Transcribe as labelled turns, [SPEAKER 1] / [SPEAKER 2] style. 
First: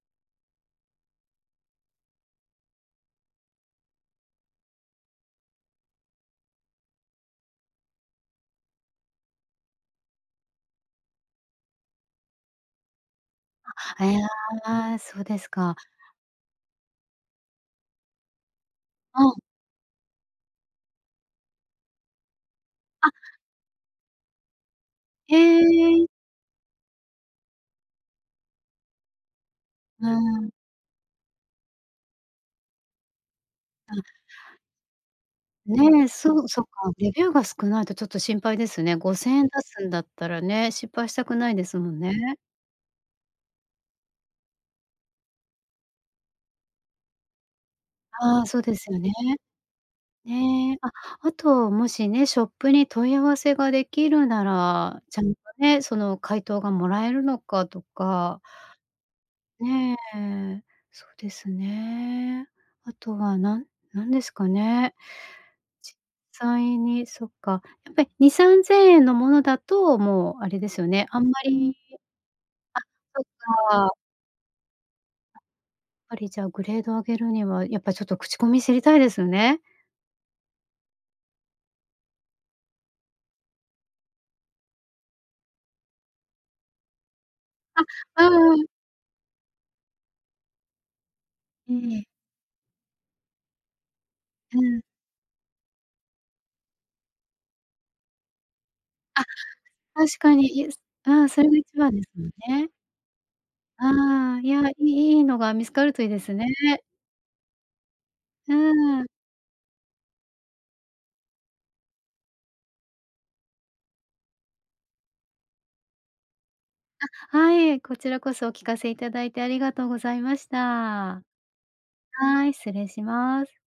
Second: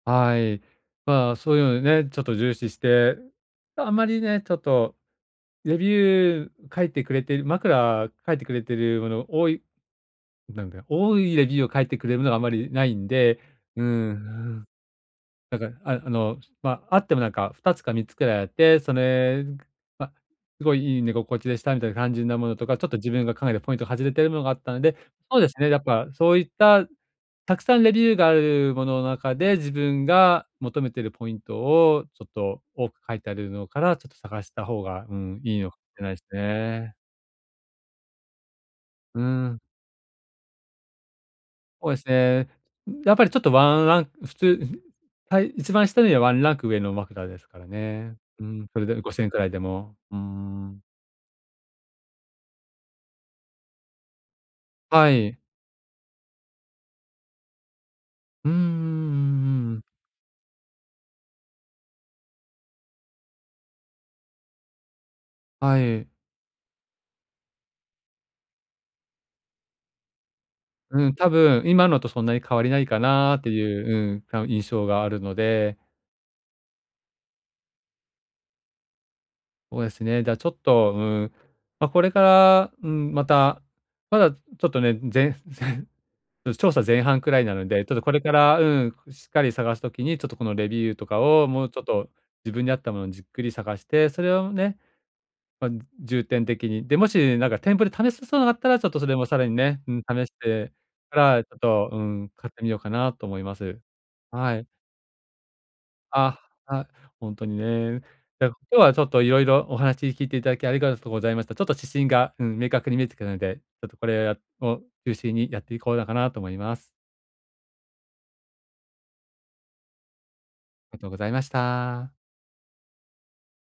[SPEAKER 1] はい。まあ、そういうのでね、ちょっと重視して、あまりね、ちょっとレビュー書いてくれてる枕書いてくれているもの多いなんか、多いレビューを書いてくれるのがあまり無いんで、うん
[SPEAKER 2] あ、
[SPEAKER 1] う
[SPEAKER 2] え、
[SPEAKER 1] ん。
[SPEAKER 2] ああ、あ、そうです
[SPEAKER 1] なん
[SPEAKER 2] か。
[SPEAKER 1] か、あ、あの、ま、あってもなんか、2つか3つくらいあって、そ
[SPEAKER 2] うん。
[SPEAKER 1] れ、くま、すごいいい寝心地でしたみたいな感じなものとか、ちょっと自
[SPEAKER 2] あ
[SPEAKER 1] 分が考えたポイント外れてるものがあったので、
[SPEAKER 2] へ
[SPEAKER 1] そうですね、やっ
[SPEAKER 2] え。
[SPEAKER 1] ぱ、そういった、たくさんレビューがあるものの中で、自分
[SPEAKER 2] う
[SPEAKER 1] が
[SPEAKER 2] ん。
[SPEAKER 1] 求めてるポイントを、ちょっと多く書いてあるのか
[SPEAKER 2] う
[SPEAKER 1] ら、
[SPEAKER 2] ん。
[SPEAKER 1] ちょっと探した方が、うん、いいのしれ
[SPEAKER 2] ね、
[SPEAKER 1] ないす
[SPEAKER 2] そうそっか、
[SPEAKER 1] ね。
[SPEAKER 2] レビューが少ないとちょっと心配ですね。ご
[SPEAKER 1] う
[SPEAKER 2] せんえん出
[SPEAKER 1] ん。
[SPEAKER 2] すんだったらね、失敗したくないです
[SPEAKER 1] お
[SPEAKER 2] も
[SPEAKER 1] え
[SPEAKER 2] ん
[SPEAKER 1] す
[SPEAKER 2] ね。
[SPEAKER 1] ね。やっぱりちょっとワンラン普通んふさい一番下よりはワンランク上の枕ですからね。
[SPEAKER 2] あ
[SPEAKER 1] う
[SPEAKER 2] あ、そう
[SPEAKER 1] ん、
[SPEAKER 2] で
[SPEAKER 1] それ
[SPEAKER 2] すよ
[SPEAKER 1] で
[SPEAKER 2] ね。
[SPEAKER 1] 5,000円くらいでも、うー
[SPEAKER 2] ね、
[SPEAKER 1] ん。
[SPEAKER 2] あ、あともしね、ショップに問い合わせが出来るなら、
[SPEAKER 1] は
[SPEAKER 2] ちゃんと
[SPEAKER 1] い。
[SPEAKER 2] ね、その回答がもらえるのかとか。
[SPEAKER 1] うんうんうんうん。
[SPEAKER 2] ね、そうですね。あとはなん何ですかね。
[SPEAKER 1] は
[SPEAKER 2] 実
[SPEAKER 1] い。
[SPEAKER 2] 際にそっか、やっぱり2、3,000円のものだと、もうあれですよ
[SPEAKER 1] う
[SPEAKER 2] ね、
[SPEAKER 1] ん、
[SPEAKER 2] あん
[SPEAKER 1] 多
[SPEAKER 2] ま
[SPEAKER 1] 分
[SPEAKER 2] り
[SPEAKER 1] 今のとそんなに変わりないか
[SPEAKER 2] あ、そっ
[SPEAKER 1] なってい
[SPEAKER 2] か。
[SPEAKER 1] う、うん、たう、印象があるの
[SPEAKER 2] あ、
[SPEAKER 1] で。
[SPEAKER 2] ぱりじゃあ、グレードを上げるには、やっぱ、ちょっと口コミ知りたいですよね。
[SPEAKER 1] おえすね、だ、ちょっと、うん、ま、これから、うん、また、まだちょっとね、全然、うす調査前半くらいなの
[SPEAKER 2] あ、
[SPEAKER 1] で、ちょっとこれ
[SPEAKER 2] う
[SPEAKER 1] か
[SPEAKER 2] ん
[SPEAKER 1] ら、
[SPEAKER 2] うん。
[SPEAKER 1] うん、こうしっかり探す時に、ちょっとこのレビューとかを、もう
[SPEAKER 2] え
[SPEAKER 1] ちょっ
[SPEAKER 2] え。
[SPEAKER 1] と自分に合ったものをじっくり探して、それを
[SPEAKER 2] う
[SPEAKER 1] ね、
[SPEAKER 2] ん。
[SPEAKER 1] ま、重点的に。で、もし、なんか店舗で試せそうなのがあったら、ちょっとそれ
[SPEAKER 2] あ、
[SPEAKER 1] もさらにね、うん、
[SPEAKER 2] 確
[SPEAKER 1] 試し
[SPEAKER 2] かに。いや、
[SPEAKER 1] て
[SPEAKER 2] すう
[SPEAKER 1] か
[SPEAKER 2] ん、そ
[SPEAKER 1] ら、ち
[SPEAKER 2] れが
[SPEAKER 1] ょっ
[SPEAKER 2] 一
[SPEAKER 1] と、
[SPEAKER 2] 番
[SPEAKER 1] う
[SPEAKER 2] ですよ
[SPEAKER 1] ん、買って
[SPEAKER 2] ね。
[SPEAKER 1] みようかなと思います。
[SPEAKER 2] ああ、い
[SPEAKER 1] はい。
[SPEAKER 2] や、いいいのが見つかるといいです
[SPEAKER 1] あ、
[SPEAKER 2] ね。
[SPEAKER 1] あ、ほんとにね。や、
[SPEAKER 2] う
[SPEAKER 1] 今日はちょ
[SPEAKER 2] ん。
[SPEAKER 1] っと色々お話聞いていただきありがとございました。ちょっと指針が、うん、明確に見えてくるので、ちょっとこれやを中心にやっていこうだかなと思います。
[SPEAKER 2] あ、はい、こちらこそお聞かせいただいてありがとうございまし
[SPEAKER 1] あとご
[SPEAKER 2] た。
[SPEAKER 1] ざいました。
[SPEAKER 2] はい、失礼します。